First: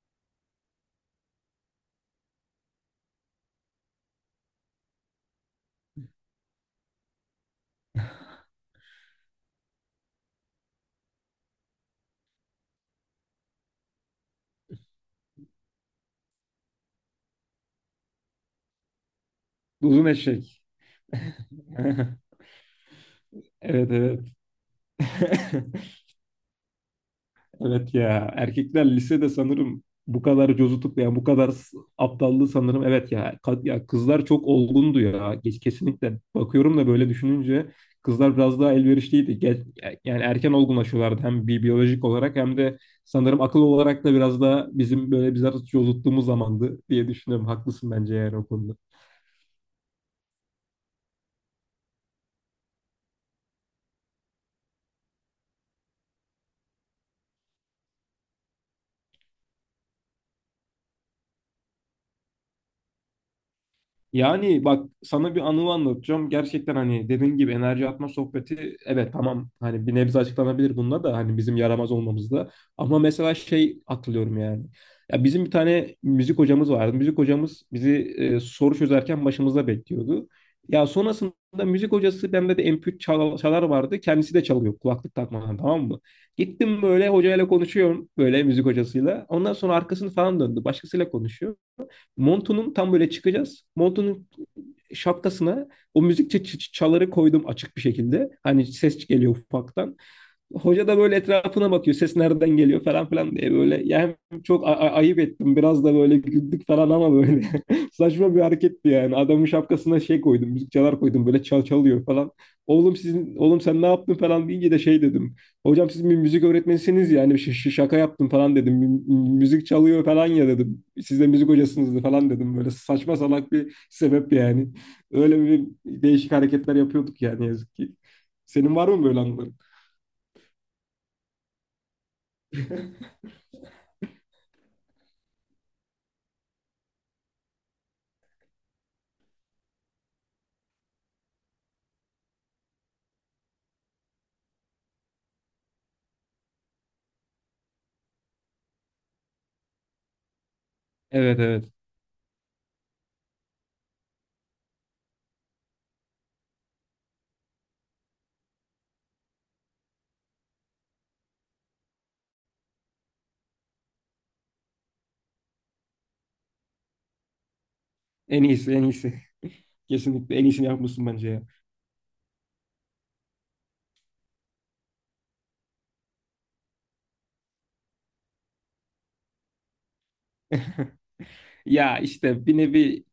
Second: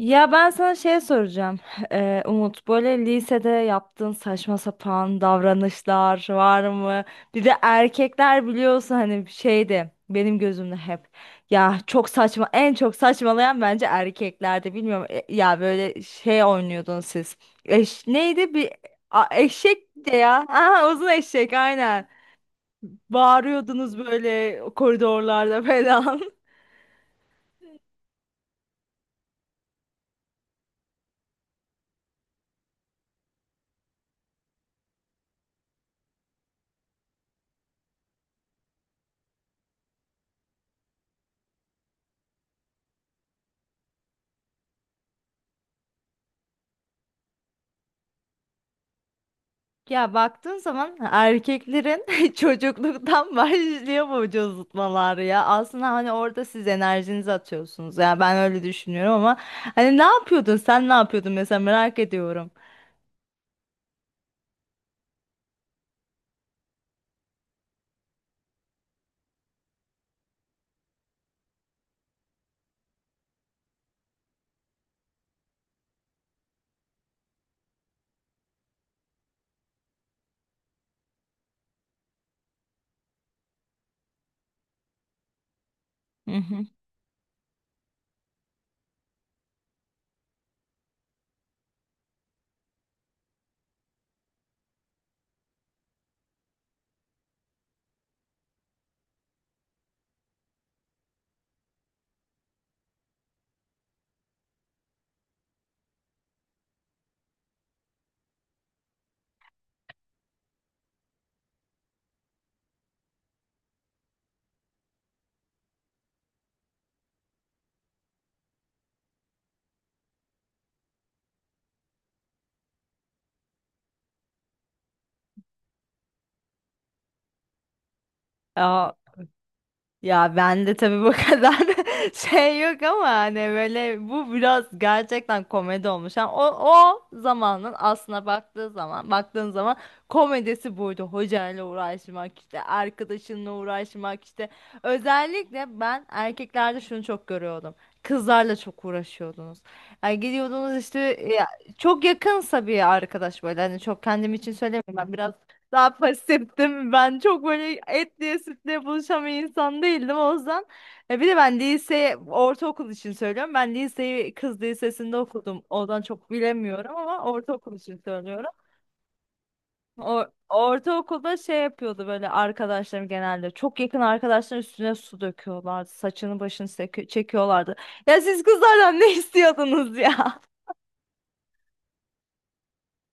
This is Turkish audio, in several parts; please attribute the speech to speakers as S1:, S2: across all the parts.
S1: Ya ben sana şey soracağım. Umut böyle lisede yaptığın saçma sapan davranışlar var mı? Bir de erkekler biliyorsun hani şeydi benim gözümde hep. Ya çok saçma en çok saçmalayan bence erkeklerde bilmiyorum. Ya böyle şey oynuyordun siz. Neydi bir eşek
S2: Uzun
S1: de ya.
S2: eşek.
S1: Aha, uzun eşek aynen.
S2: Evet,
S1: Bağırıyordunuz
S2: evet.
S1: böyle koridorlarda falan.
S2: Evet ya, erkekler lisede sanırım bu kadar cozutup ya bu kadar aptallığı sanırım, evet ya, ya kızlar çok olgundu ya geç, kesinlikle bakıyorum da böyle düşününce kızlar biraz daha elverişliydi. Yani erken olgunlaşıyorlardı, hem biyolojik olarak hem de sanırım akıl olarak da. Biraz daha bizim böyle bizler cozuttuğumuz zamandı diye düşünüyorum, haklısın bence yani o konuda.
S1: Ya baktığın zaman erkeklerin çocukluktan başlıyor bu vücutmalar ya. Aslında hani orada siz enerjinizi atıyorsunuz. Ya ben öyle düşünüyorum ama hani ne yapıyordun? Sen ne yapıyordun mesela merak ediyorum.
S2: Yani bak, sana bir anı anlatacağım. Gerçekten hani dediğim gibi enerji atma sohbeti, evet tamam, hani bir nebze açıklanabilir bununla da hani bizim yaramaz olmamızda. Ama mesela şey hatırlıyorum yani. Ya bizim bir tane müzik hocamız vardı. Müzik hocamız bizi soru çözerken başımızda bekliyordu. Ya sonrasında müzik hocası, bende de MP3 çalar vardı. Kendisi de çalıyor, kulaklık takmadan, tamam mı?
S1: Hı
S2: Gittim, böyle hocayla konuşuyorum, böyle müzik hocasıyla. Ondan sonra arkasını falan döndü. Başkasıyla konuşuyor. Montu'nun tam böyle çıkacağız. Montu'nun şapkasına o müzik çaları koydum, açık bir şekilde. Hani ses geliyor ufaktan. Hoca da böyle etrafına bakıyor. Ses nereden geliyor falan filan diye, böyle. Yani çok ayıp ettim. Biraz da böyle güldük falan, ama böyle. Saçma bir hareketti yani. Adamın şapkasına şey koydum. Müzik çalar koydum. Böyle çal çalıyor falan. Oğlum, sizin oğlum, sen ne yaptın falan deyince de şey dedim. Hocam, siz bir müzik öğretmenisiniz yani, şaka yaptım falan dedim. Müzik çalıyor falan ya" dedim. "Siz de müzik hocasınız" falan dedim. Böyle saçma salak bir sebep yani. Öyle bir değişik hareketler yapıyorduk yani, yazık ki. Senin var
S1: hı.
S2: mı böyle anıların?
S1: Ya ben de tabii bu kadar şey yok ama hani böyle bu biraz gerçekten komedi olmuş. Yani o zamanın aslına baktığı zaman baktığın zaman komedisi buydu. Hocayla uğraşmak işte arkadaşınla uğraşmak işte. Özellikle ben erkeklerde şunu çok görüyordum. Kızlarla çok uğraşıyordunuz. Yani gidiyordunuz işte
S2: Evet,
S1: ya,
S2: evet.
S1: çok yakınsa bir arkadaş böyle hani çok kendim için söylemiyorum ben biraz daha pasiftim. Ben çok böyle et diye sütle buluşan bir insan değildim o yüzden. E, bir de ben lise, ortaokul için söylüyorum. Ben liseyi kız lisesinde okudum. Oradan çok bilemiyorum ama ortaokul için
S2: En
S1: söylüyorum.
S2: iyisi, en iyisi. Kesinlikle en iyisini yapmışsın bence
S1: Ortaokulda
S2: ya.
S1: şey yapıyordu böyle arkadaşlarım genelde. Çok yakın arkadaşların üstüne su döküyorlardı. Saçını başını çekiyorlardı. Ya siz kızlardan ne istiyordunuz ya?
S2: Ya işte bir nevi,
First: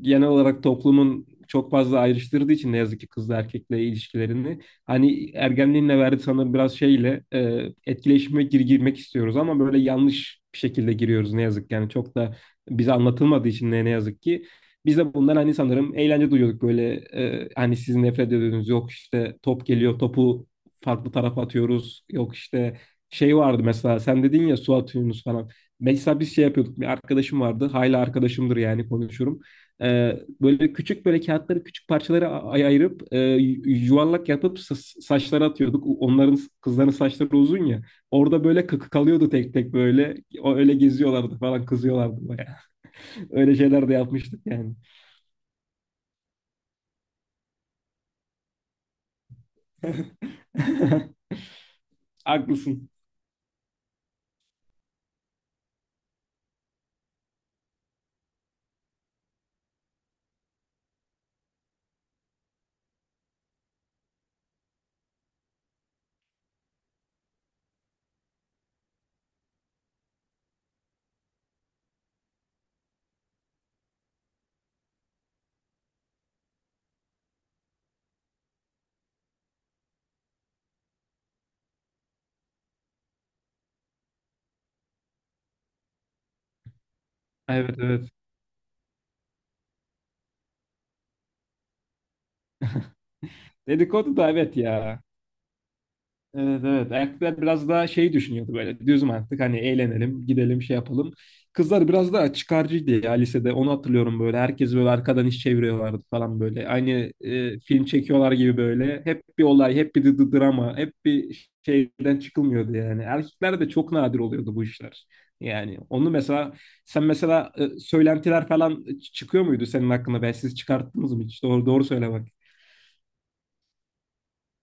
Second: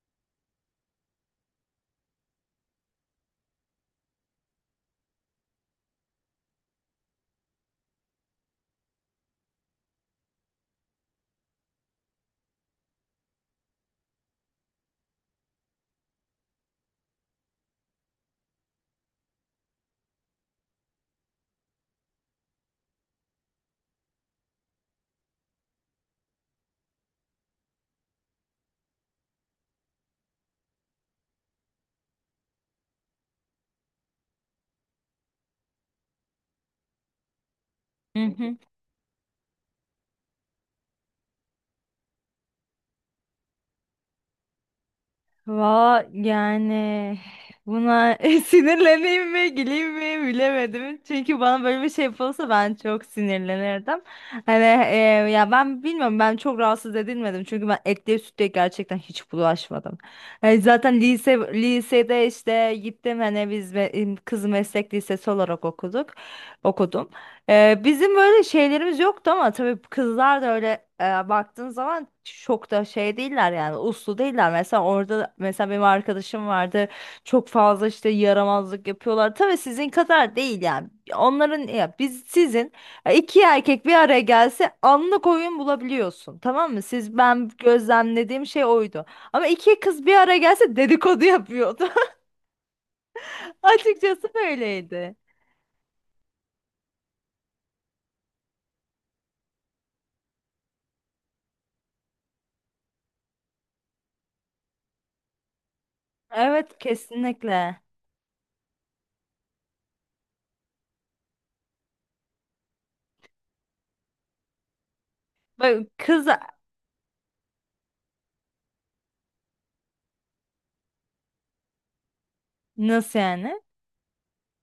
S2: genel olarak toplumun çok fazla ayrıştırdığı için ne yazık ki kızla erkekle ilişkilerini, hani ergenliğinle verdi sanırım biraz şeyle, etkileşime girmek istiyoruz ama böyle yanlış bir şekilde giriyoruz, ne yazık ki. Yani çok da bize anlatılmadığı için, ne yazık ki biz de bundan hani sanırım eğlence duyuyorduk böyle. Hani sizin nefret ediyorsunuz, yok işte top geliyor, topu farklı tarafa atıyoruz, yok işte şey vardı mesela. Sen dedin ya, su atıyorsunuz falan. Mesela biz şey yapıyorduk. Bir arkadaşım vardı. Hala arkadaşımdır yani, konuşurum. Böyle küçük, böyle kağıtları küçük parçalara ayırıp yuvarlak yapıp saçlara atıyorduk. Onların, kızların saçları uzun ya. Orada böyle kıkı kalıyordu tek tek böyle. O öyle geziyorlardı falan, kızıyorlardı bayağı. Öyle şeyler de yapmıştık yani.
S1: Va yani buna sinirleneyim mi güleyim mi bilemedim. Çünkü bana böyle bir şey yapılsa ben
S2: Haklısın.
S1: çok sinirlenirdim. Hani e, ya ben bilmiyorum ben çok rahatsız edilmedim. Çünkü ben etliye sütlüye gerçekten hiç bulaşmadım. Yani zaten lisede işte gittim hani biz kız meslek lisesi olarak okuduk. Okudum. Bizim böyle şeylerimiz yoktu ama tabii kızlar da öyle baktığın zaman çok da şey değiller yani uslu değiller. Mesela benim arkadaşım vardı çok fazla işte yaramazlık yapıyorlar. Tabii sizin kadar değil yani. Onların ya biz sizin iki erkek bir araya gelse anlık oyun bulabiliyorsun tamam mı? Siz ben
S2: Evet, evet.
S1: gözlemlediğim şey oydu. Ama iki kız bir araya gelse dedikodu yapıyordu.
S2: Dedikodu da
S1: Açıkçası
S2: evet ya.
S1: böyleydi.
S2: Evet, evet. Erkekler biraz daha şey düşünüyordu böyle. Düz mantık, hani eğlenelim, gidelim, şey yapalım. Kızlar biraz daha çıkarcıydı ya lisede. Onu hatırlıyorum böyle. Herkes böyle arkadan iş çeviriyorlardı falan böyle.
S1: Evet,
S2: Aynı
S1: kesinlikle.
S2: film çekiyorlar gibi böyle. Hep bir olay, hep bir drama, hep bir şeyden çıkılmıyordu yani. Erkeklerde çok nadir oluyordu bu işler. Yani
S1: Bak
S2: onu
S1: kız.
S2: mesela, sen mesela, söylentiler falan çıkıyor muydu senin hakkında? Ben, siz çıkarttınız mı hiç? Doğru doğru söyle.
S1: Nasıl yani?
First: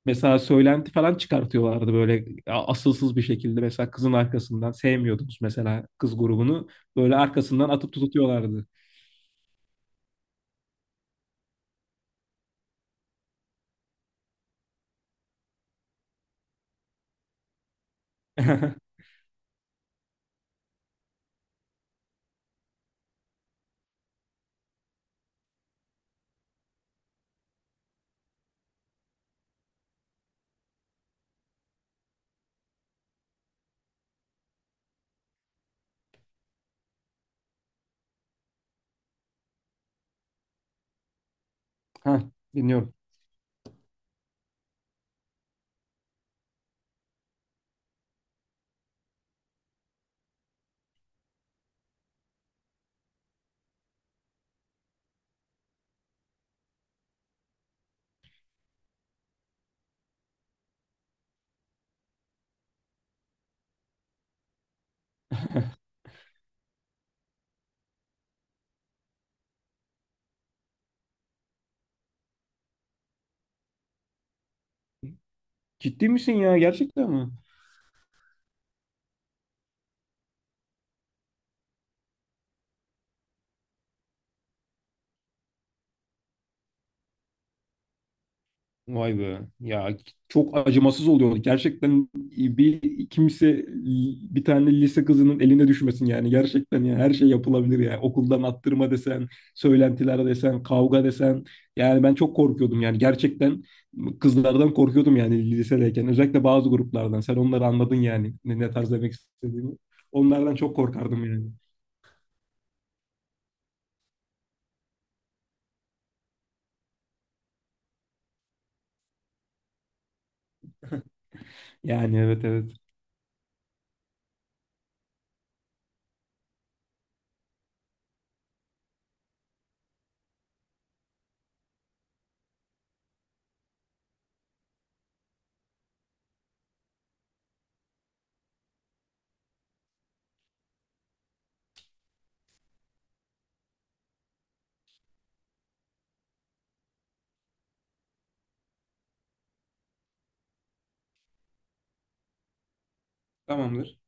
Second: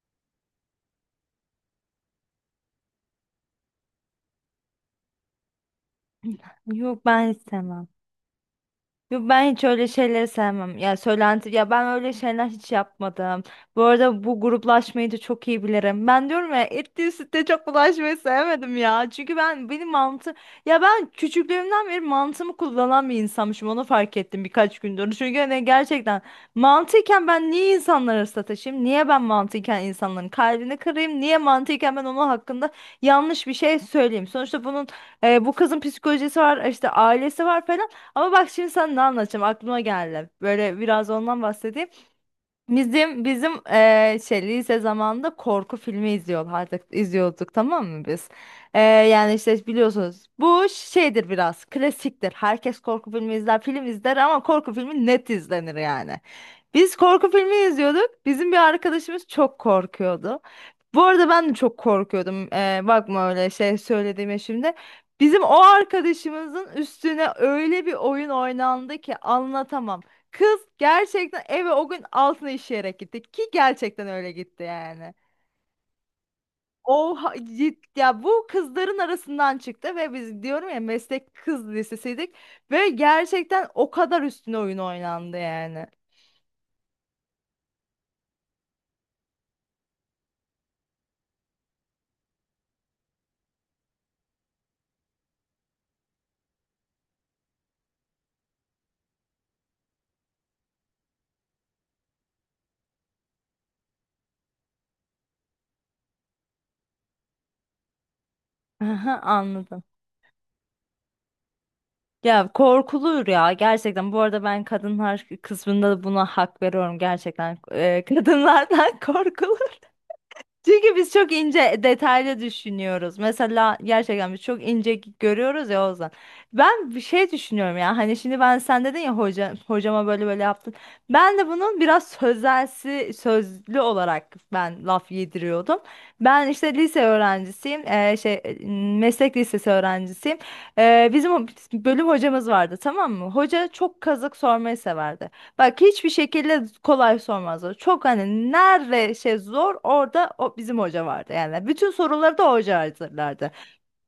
S2: Mesela söylenti falan çıkartıyorlardı böyle asılsız bir şekilde. Mesela kızın arkasından, sevmiyordunuz mesela kız grubunu.
S1: Yok,
S2: Böyle
S1: ben
S2: arkasından
S1: istemem.
S2: atıp tutuyorlardı.
S1: Yo, ben hiç öyle şeyleri sevmem. Ya söylenti ya ben öyle şeyler hiç yapmadım. Bu arada bu gruplaşmayı da çok iyi bilirim. Ben diyorum ya etli sütte çok bulaşmayı sevmedim ya. Çünkü ben benim mantı ya ben küçüklüğümden beri mantımı kullanan bir insanmışım. Onu fark ettim birkaç gündür. Çünkü hani gerçekten mantıyken ben niye insanları sataşayım? Niye ben mantıyken insanların kalbini kırayım? Niye mantıyken ben onun hakkında yanlış bir şey söyleyeyim? Sonuçta bunun bu kızın psikolojisi var, işte ailesi var falan. Ama bak şimdi sana ne anlatacağım aklıma geldi. Böyle biraz ondan bahsedeyim.
S2: Ha, dinliyorum.
S1: Bizim şey lise zamanında korku filmi izliyorlardı, izliyorduk tamam mı biz? Yani işte biliyorsunuz bu şeydir biraz klasiktir. Herkes korku filmi izler, film izler ama korku filmi net izlenir yani. Biz korku filmi izliyorduk. Bizim bir arkadaşımız çok korkuyordu. Bu arada ben de çok korkuyordum. Bakma öyle şey söylediğime şimdi. Bizim o arkadaşımızın üstüne öyle bir oyun oynandı ki anlatamam. Kız gerçekten eve o gün altını işeyerek gitti ki gerçekten öyle gitti yani.
S2: Ciddi misin ya? Gerçekten mi?
S1: Ya bu kızların arasından çıktı ve biz diyorum ya meslek kız lisesiydik ve gerçekten o kadar üstüne oyun oynandı yani.
S2: Vay be. Ya çok acımasız oluyor. Gerçekten bir kimse bir tane lise kızının eline düşmesin yani. Gerçekten ya, her şey yapılabilir ya. Okuldan attırma desen, söylentiler desen, kavga desen. Yani ben çok korkuyordum yani. Gerçekten kızlardan korkuyordum yani, lisedeyken. Özellikle bazı gruplardan. Sen onları anladın yani, ne tarz demek
S1: Aha,
S2: istediğimi.
S1: anladım.
S2: Onlardan çok korkardım yani.
S1: Ya korkulur ya gerçekten. Bu arada ben kadınlar kısmında da buna hak veriyorum gerçekten. Kadınlardan korkulur. Çünkü biz çok ince
S2: Yani
S1: detaylı
S2: evet, evet.
S1: düşünüyoruz. Mesela gerçekten biz çok ince görüyoruz ya Ozan. Ben bir şey düşünüyorum ya. Hani şimdi ben sen dedin ya hoca, hocama böyle böyle yaptın. Ben de bunun biraz sözelsi, sözlü olarak ben laf yediriyordum. Ben işte lise öğrencisiyim. Şey meslek lisesi öğrencisiyim. Bizim bölüm hocamız vardı tamam mı? Hoca çok kazık sormayı severdi. Bak hiçbir şekilde kolay sormazdı. Çok hani nerede şey zor orada o bizim hoca vardı. Yani bütün soruları da hoca hazırlardı.
S2: Tamamdır.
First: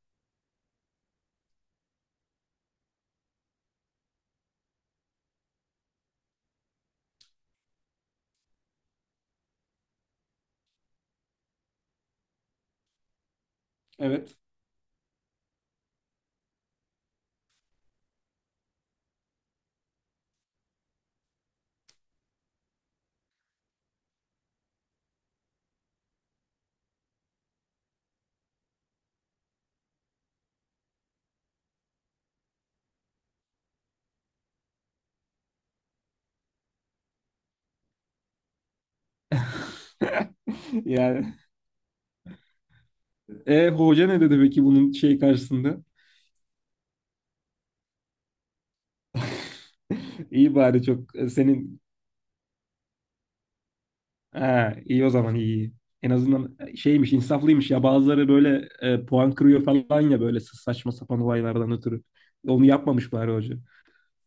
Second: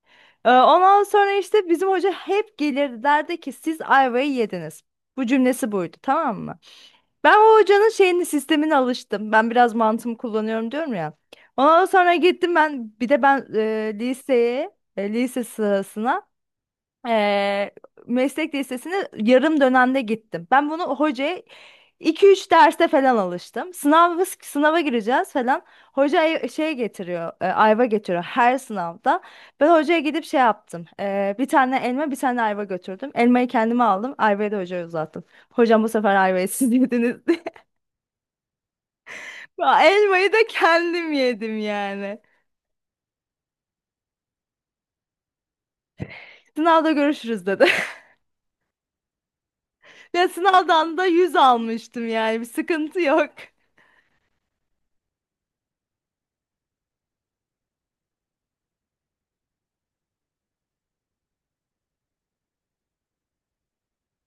S1: Ondan sonra işte bizim hoca hep gelirdi derdi ki siz ayvayı yediniz. Bu cümlesi buydu tamam mı? Ben o hocanın şeyini sistemine alıştım. Ben biraz mantığımı kullanıyorum diyorum ya. Ondan sonra gittim ben bir de ben
S2: Evet.
S1: liseye e, lise sırasına Eee, meslek lisesine yarım dönemde gittim. Ben bunu hocaya 2-3 derste falan alıştım. Sınava gireceğiz falan. Hoca şey getiriyor, ayva getiriyor her sınavda. Ben hocaya gidip şey yaptım. Bir tane elma, bir tane ayva götürdüm. Elmayı kendime aldım, ayvayı da hocaya uzattım. Hocam bu sefer ayvayı siz yediniz diye. Elmayı da kendim
S2: Yani.
S1: yedim yani.
S2: E, hoca ne dedi peki bunun şey karşısında?
S1: Sınavda görüşürüz dedi. Ya
S2: İyi bari,
S1: sınavdan da
S2: çok
S1: 100
S2: senin,
S1: almıştım yani bir sıkıntı yok.
S2: ha, iyi o zaman. İyi. İyi. En azından şeymiş, insaflıymış. Ya bazıları böyle puan kırıyor falan ya, böyle saçma sapan olaylardan ötürü. Onu yapmamış bari hoca.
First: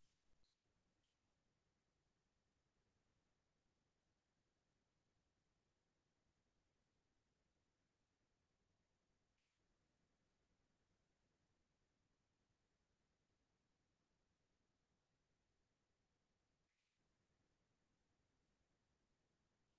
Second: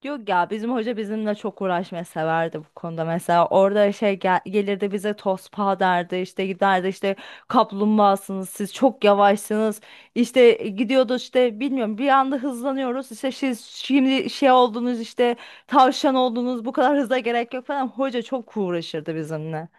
S1: Yok ya bizim hoca bizimle çok uğraşmayı severdi bu konuda mesela orada şey gelirdi bize tospa derdi işte giderdi işte kaplumbağasınız siz çok yavaşsınız işte gidiyordu işte bilmiyorum bir anda hızlanıyoruz işte siz şimdi şey oldunuz işte tavşan oldunuz bu kadar hıza gerek yok falan hoca çok uğraşırdı bizimle.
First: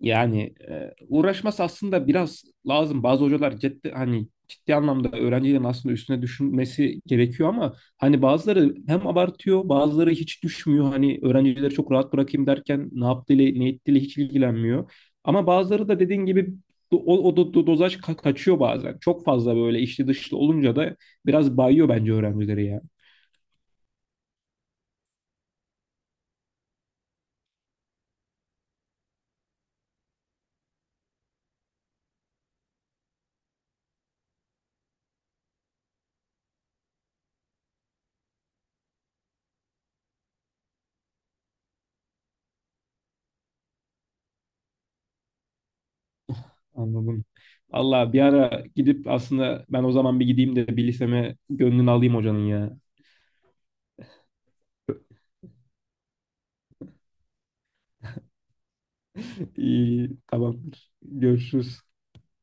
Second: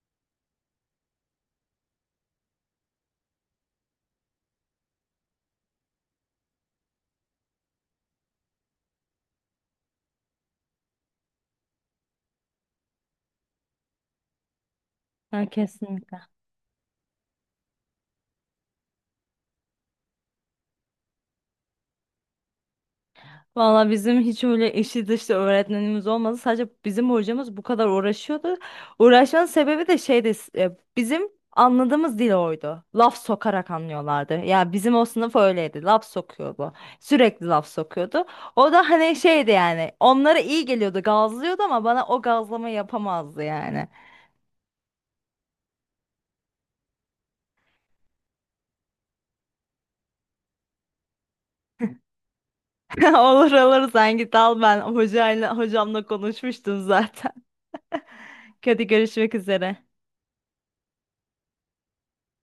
S2: Yani uğraşması aslında biraz lazım. Bazı hocalar ciddi, hani ciddi anlamda öğrencilerin aslında üstüne düşünmesi gerekiyor, ama hani bazıları hem abartıyor, bazıları hiç düşmüyor. Hani öğrencileri çok rahat bırakayım derken ne yaptığıyla ne ettiğiyle hiç ilgilenmiyor.
S1: Ha,
S2: Ama bazıları da
S1: kesinlikle.
S2: dediğin gibi dozaj kaçıyor bazen. Çok fazla böyle içli dışlı olunca da biraz bayıyor bence öğrencileri ya.
S1: Valla bizim hiç öyle eşi dışlı öğretmenimiz olmadı. Sadece bizim hocamız bu kadar uğraşıyordu. Uğraşmanın sebebi de şeydi. Bizim anladığımız dil oydu. Laf sokarak anlıyorlardı. Ya bizim o sınıf öyleydi. Laf sokuyordu. Sürekli laf sokuyordu. O da hani şeydi yani. Onlara iyi geliyordu, gazlıyordu ama bana o gazlama yapamazdı yani.
S2: Anladım. Allah, bir ara gidip, aslında ben o zaman bir gideyim de bir liseme, gönlünü alayım hocanın ya.
S1: Olur olur sen git al ben hocamla konuşmuştum zaten. Hadi görüşmek üzere.
S2: İyi, tamam. Görüşürüz.